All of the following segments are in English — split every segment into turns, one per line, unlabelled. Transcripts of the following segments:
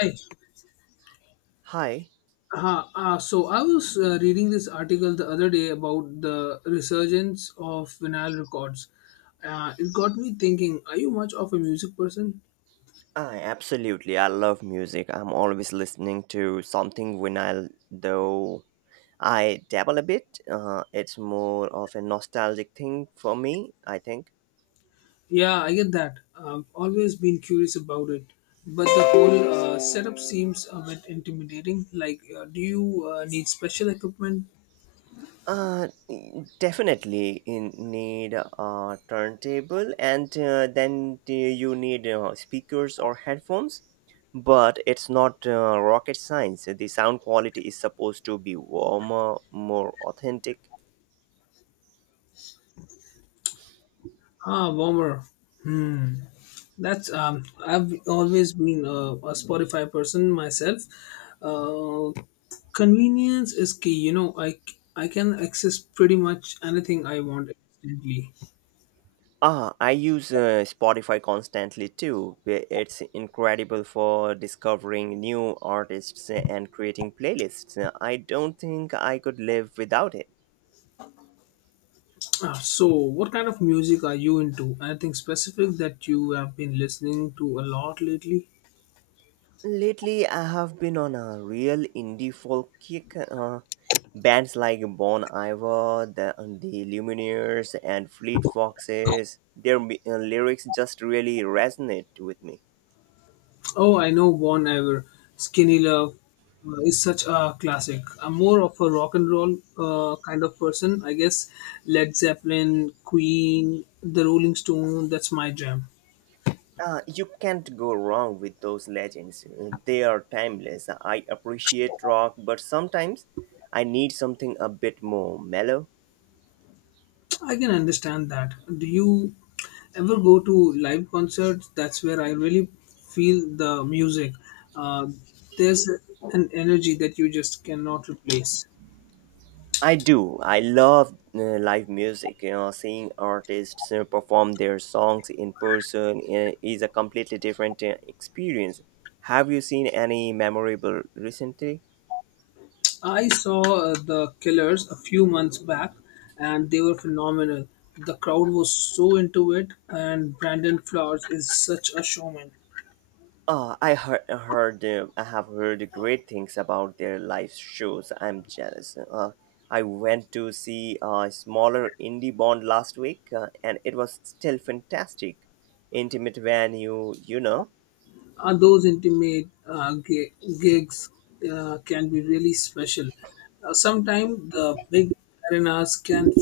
Hi.
Hi.
So I was reading this article the other day about the resurgence of vinyl records. It got me thinking, are you much of a music person?
I absolutely I love music. I'm always listening to something when I though I dabble a bit. It's more of a nostalgic thing for me, I think.
Yeah, I get that. I've always been curious about it. But the whole setup seems a bit intimidating. Like, do you need special equipment?
Uh, Definitely in need a turntable and then do you need speakers or headphones. But it's not rocket science. The sound quality is supposed to be warmer, more authentic.
Ah, warmer. Hmm. That's I've always been a Spotify person myself. Uh, convenience is key. I can access pretty much anything I want instantly.
Ah, I use Spotify constantly too. Where It's incredible for discovering new artists and creating playlists. I don't think I could live without it.
So, what kind of music are you into? Anything specific that you have been listening to a lot lately?
Lately, I have been on a real indie folk kick. Bands like Bon Iver, the Lumineers, and Fleet Foxes, lyrics just really resonate with me.
Oh, I know Bon Iver. Skinny Love is such a classic. I'm more of a rock and roll kind of person, I guess. Led Zeppelin, Queen, The Rolling Stone, that's my jam.
You can't go wrong with those legends. They are timeless. I appreciate rock, but sometimes I need something a bit more mellow.
I can understand that. Do you ever go to live concerts? That's where I really feel the music. Uh, there's an energy that you just cannot replace.
I do. I love live music. You know, seeing artists perform their songs in person is a completely different experience. Have you seen any memorable recently?
I saw The Killers a few months back and they were phenomenal. The crowd was so into it, and Brandon Flowers is such a showman.
I have heard great things about their live shows. I'm jealous. I went to see a smaller indie band last week, and it was still fantastic. Intimate venue, you know.
Those intimate gigs can be really special. Sometimes the big arenas can be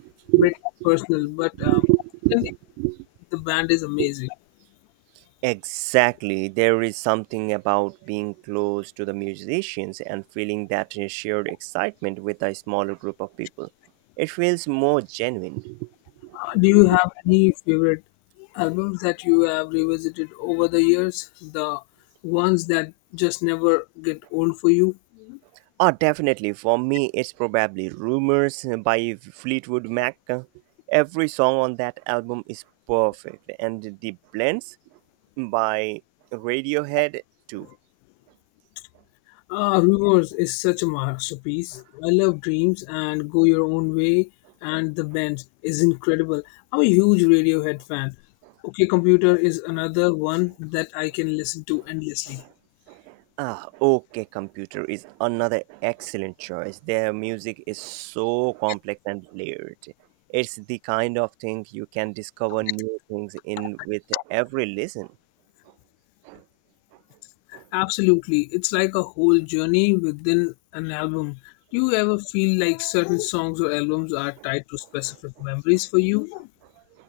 a bit personal, but even if the band is amazing.
Exactly. There is something about being close to the musicians and feeling that shared excitement with a smaller group of people. It feels more genuine.
Do you have any favorite albums that you have revisited over the years? The ones that just never get old for you?
Oh, definitely. For me, it's probably Rumors by Fleetwood Mac. Every song on that album is perfect, and the blends by Radiohead, too.
Rumors is such a masterpiece. I love Dreams and Go Your Own Way and The Bends is incredible. I'm a huge Radiohead fan. OK Computer is another one that I can listen to endlessly.
Ah, OK Computer is another excellent choice. Their music is so complex and layered. It's the kind of thing you can discover new things in with every listen.
Absolutely. It's like a whole journey within an album. Do you ever feel like certain songs or albums are tied to specific memories for you?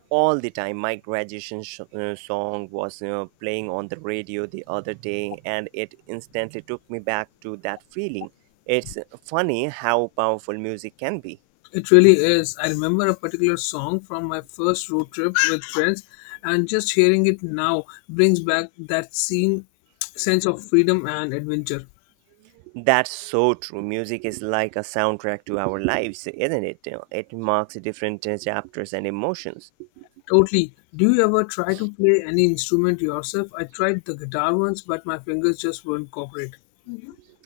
All the time. My graduation song was playing on the radio the other day, and it instantly took me back to that feeling. It's funny how powerful music can be.
It really is. I remember a particular song from my first road trip with friends, and just hearing it now brings back that scene, sense of freedom and adventure.
That's so true. Music is like a soundtrack to our lives, isn't it? You know, it marks different chapters and emotions.
Totally. Do you ever try to play any instrument yourself? I tried the guitar once, but my fingers just wouldn't cooperate.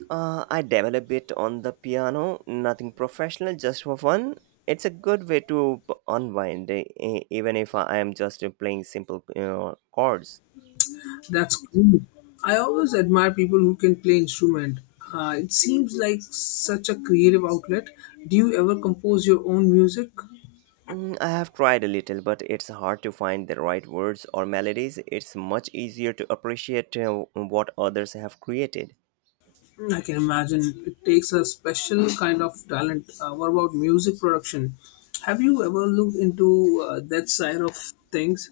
I develop it on the piano, nothing professional, just for fun. It's a good way to unwind, even if I am just playing simple chords.
That's cool. I always admire people who can play instrument. It seems like such a creative outlet. Do you ever compose your own music?
I have tried a little, but it's hard to find the right words or melodies. It's much easier to appreciate what others have created.
Mm, I can imagine it takes a special kind of talent. What about music production? Have you ever looked into that side of things?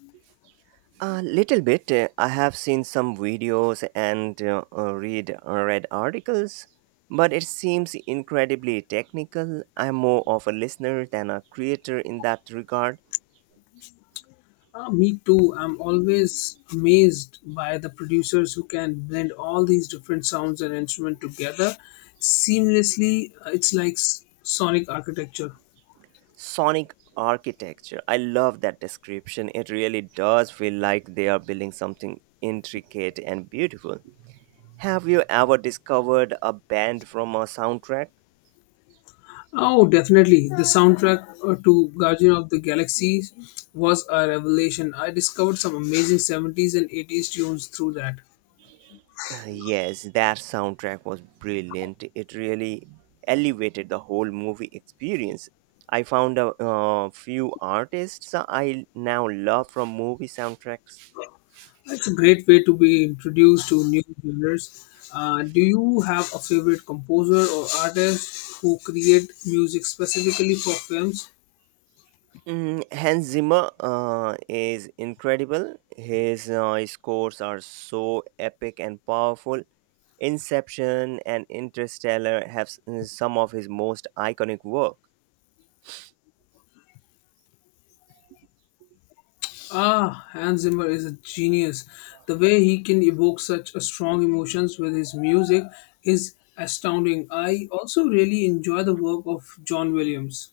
A little bit. I have seen some videos and read articles, but it seems incredibly technical. I'm more of a listener than a creator in that regard.
Me too. I'm always amazed by the producers who can blend all these different sounds and instruments together seamlessly. It's like sonic architecture.
Sonic architecture. I love that description. It really does feel like they are building something intricate and beautiful. Have you ever discovered a band from a soundtrack?
Oh, definitely. The soundtrack to Guardian of the Galaxy was a revelation. I discovered some amazing 70s and 80s tunes through that.
Yes, that soundtrack was brilliant. It really elevated the whole movie experience. I found a few artists I now love from movie soundtracks.
It's a great way to be introduced to new genres. Do you have a favorite composer or artist who create music specifically for films?
Hans Zimmer is incredible. His scores are so epic and powerful. Inception and Interstellar have some of his most iconic work.
Ah, Hans Zimmer is a genius. The way he can evoke such a strong emotions with his music is astounding. I also really enjoy the work of John Williams.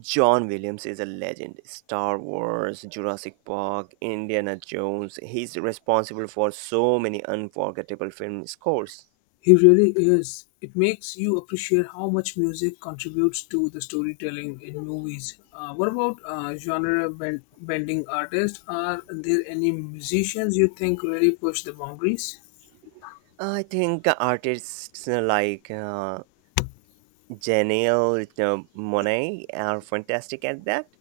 John Williams is a legend. Star Wars, Jurassic Park, Indiana Jones. He's responsible for so many unforgettable film scores.
He really is. It makes you appreciate how much music contributes to the storytelling in movies. What about bending artists? Are there any musicians you think really push the boundaries?
I think artists like Janelle Monet are fantastic at that.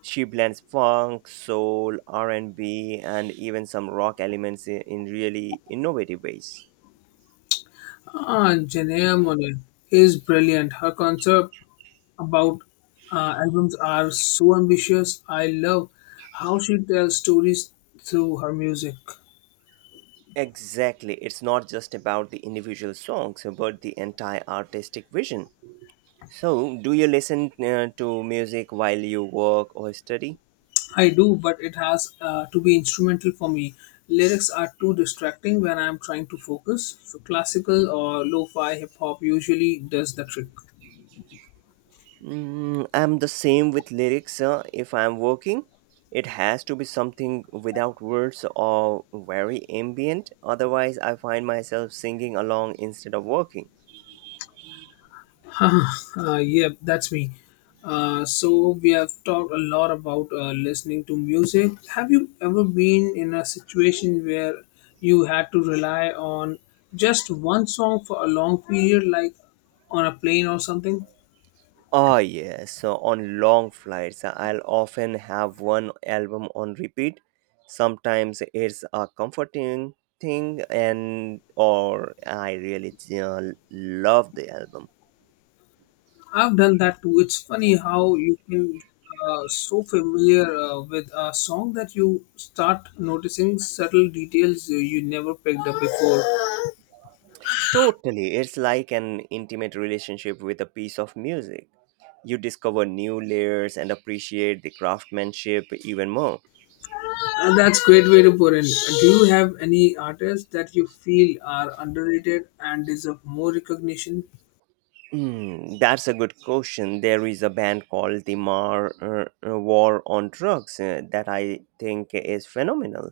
She blends funk, soul, R&B, and B, and even some rock elements in really innovative ways.
Ah, Janelle Monáe is brilliant. Her concept about albums are so ambitious. I love how she tells stories through her music.
Exactly, it's not just about the individual songs, but the entire artistic vision. So, do you listen to music while you work or study?
I do, but it has to be instrumental for me. Lyrics are too distracting when I'm trying to focus. So classical or lo-fi hip hop usually does the trick.
I'm the same with lyrics. If I'm working, it has to be something without words or very ambient. Otherwise, I find myself singing along instead of working.
Yeah, that's me. So we have talked a lot about listening to music. Have you ever been in a situation where you had to rely on just one song for a long period, like on a plane or something?
Ah, yes. So on long flights, I'll often have one album on repeat. Sometimes it's a comforting thing, and or I really love the album.
I've done that too. It's funny how you can get so familiar with a song that you start noticing subtle details you never picked up before.
Totally, it's like an intimate relationship with a piece of music. You discover new layers and appreciate the craftsmanship even more.
And that's great way to put in. Do you have any artists that you feel are underrated and deserve more recognition?
Hmm, that's a good question. There is a band called the Mar War on Drugs that I think is phenomenal.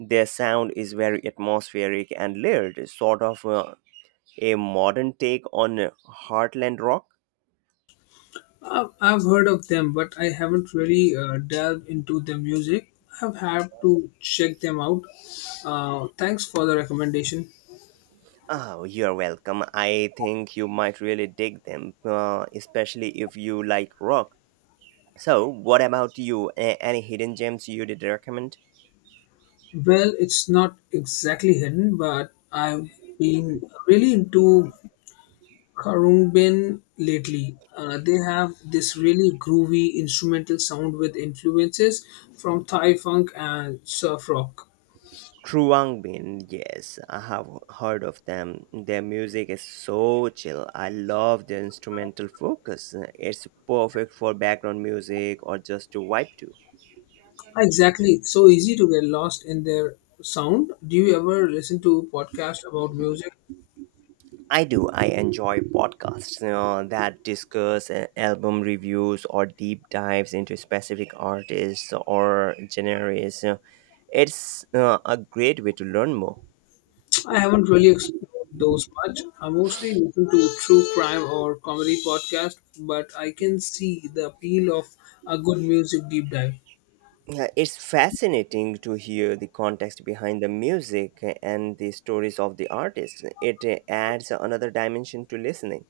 Their sound is very atmospheric and layered, sort of a modern take on heartland rock.
I've heard of them, but I haven't really delved into their music. I've had to check them out. Thanks for the recommendation.
Oh, you're welcome. I think you might really dig them, especially if you like rock. So, what about you? Any hidden gems you did recommend?
Well, it's not exactly hidden, but I've been really into Karumbin lately. They have this really groovy instrumental sound with influences from Thai funk and surf rock.
Truangbin, yes, I have heard of them. Their music is so chill. I love their instrumental focus. It's perfect for background music or just to vibe to.
Exactly, it's so easy to get lost in their sound. Do you ever listen to podcasts about music?
I do. I enjoy podcasts that discuss album reviews or deep dives into specific artists or genres. It's a great way to learn more.
I haven't really explored those much. I mostly listen to true crime or comedy podcasts, but I can see the appeal of a good music deep dive.
Yeah, it's fascinating to hear the context behind the music and the stories of the artists. It adds another dimension to listening.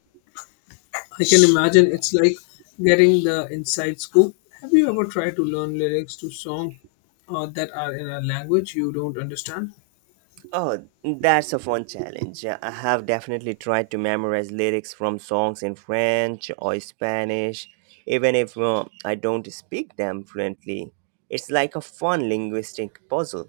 I can imagine it's like getting the inside scoop. Have you ever tried to learn lyrics to songs that are in a language you don't understand?
Oh, that's a fun challenge. I have definitely tried to memorize lyrics from songs in French or Spanish, even if I don't speak them fluently. It's like a fun linguistic puzzle.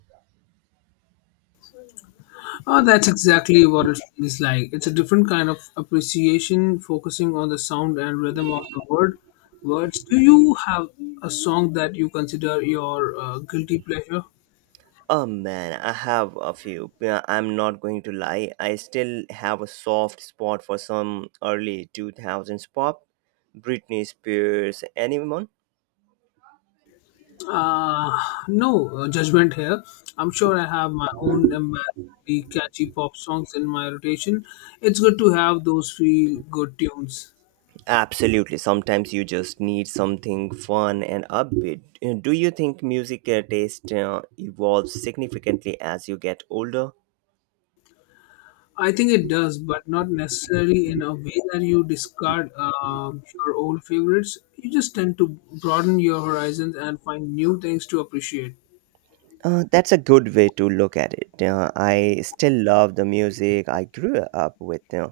Oh, that's exactly what it feels like. It's a different kind of appreciation, focusing on the sound and rhythm of the word. Words. Do you have a song that you consider your guilty pleasure?
Oh man, I have a few. Yeah, I'm not going to lie. I still have a soft spot for some early 2000s pop. Britney Spears, anyone?
Uh, no judgment here. I'm sure I have my own embarrassingly catchy pop songs in my rotation. It's good to have those feel good tunes.
Absolutely. Sometimes you just need something fun and upbeat. Do you think music taste evolves significantly as you get older?
I think it does, but not necessarily in a way that you discard your old favorites. You just tend to broaden your horizons and find new things to appreciate.
That's a good way to look at it. I still love the music I grew up with.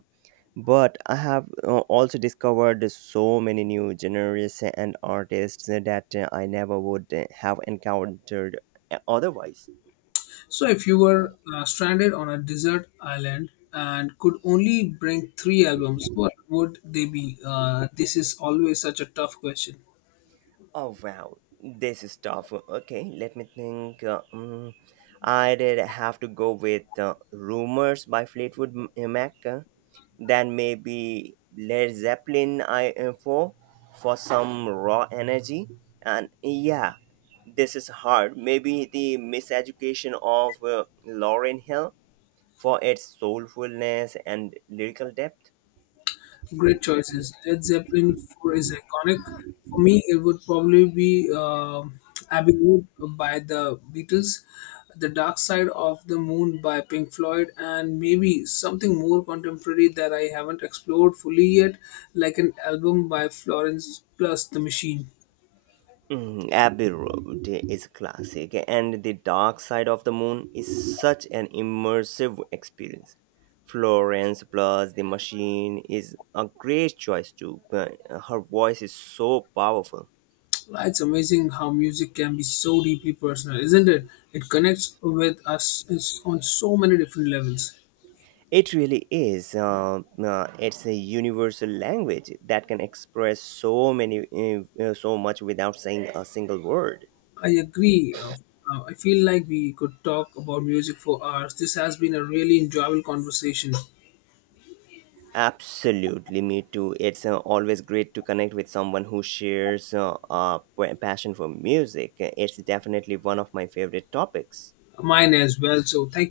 But I have also discovered so many new genres and artists that I never would have encountered otherwise.
So, if you were stranded on a desert island and could only bring three albums, what would they be? This is always such a tough question.
Oh wow, this is tough. Okay, let me think. I did have to go with Rumors by Fleetwood Mac. Then maybe Led Zeppelin I4 for some raw energy. And yeah, this is hard. Maybe The Miseducation of Lauren Hill for its soulfulness and lyrical depth.
Great choices. Led Zeppelin 4 is iconic. For me, it would probably be Abbey Road by the Beatles, The Dark Side of the Moon by Pink Floyd, and maybe something more contemporary that I haven't explored fully yet, like an album by Florence Plus the Machine.
Mm, Abbey Road is classic, and The Dark Side of the Moon is such an immersive experience. Florence plus The Machine is a great choice too. But Her voice is so powerful.
Wow, it's amazing how music can be so deeply personal, isn't it? It connects with us on so many different levels.
It really is. It's a universal language that can express so many, so much without saying a single word.
I agree. I feel like we could talk about music for hours. This has been a really enjoyable conversation.
Absolutely, me too. It's always great to connect with someone who shares a passion for music. It's definitely one of my favorite topics.
Mine as well. So, thank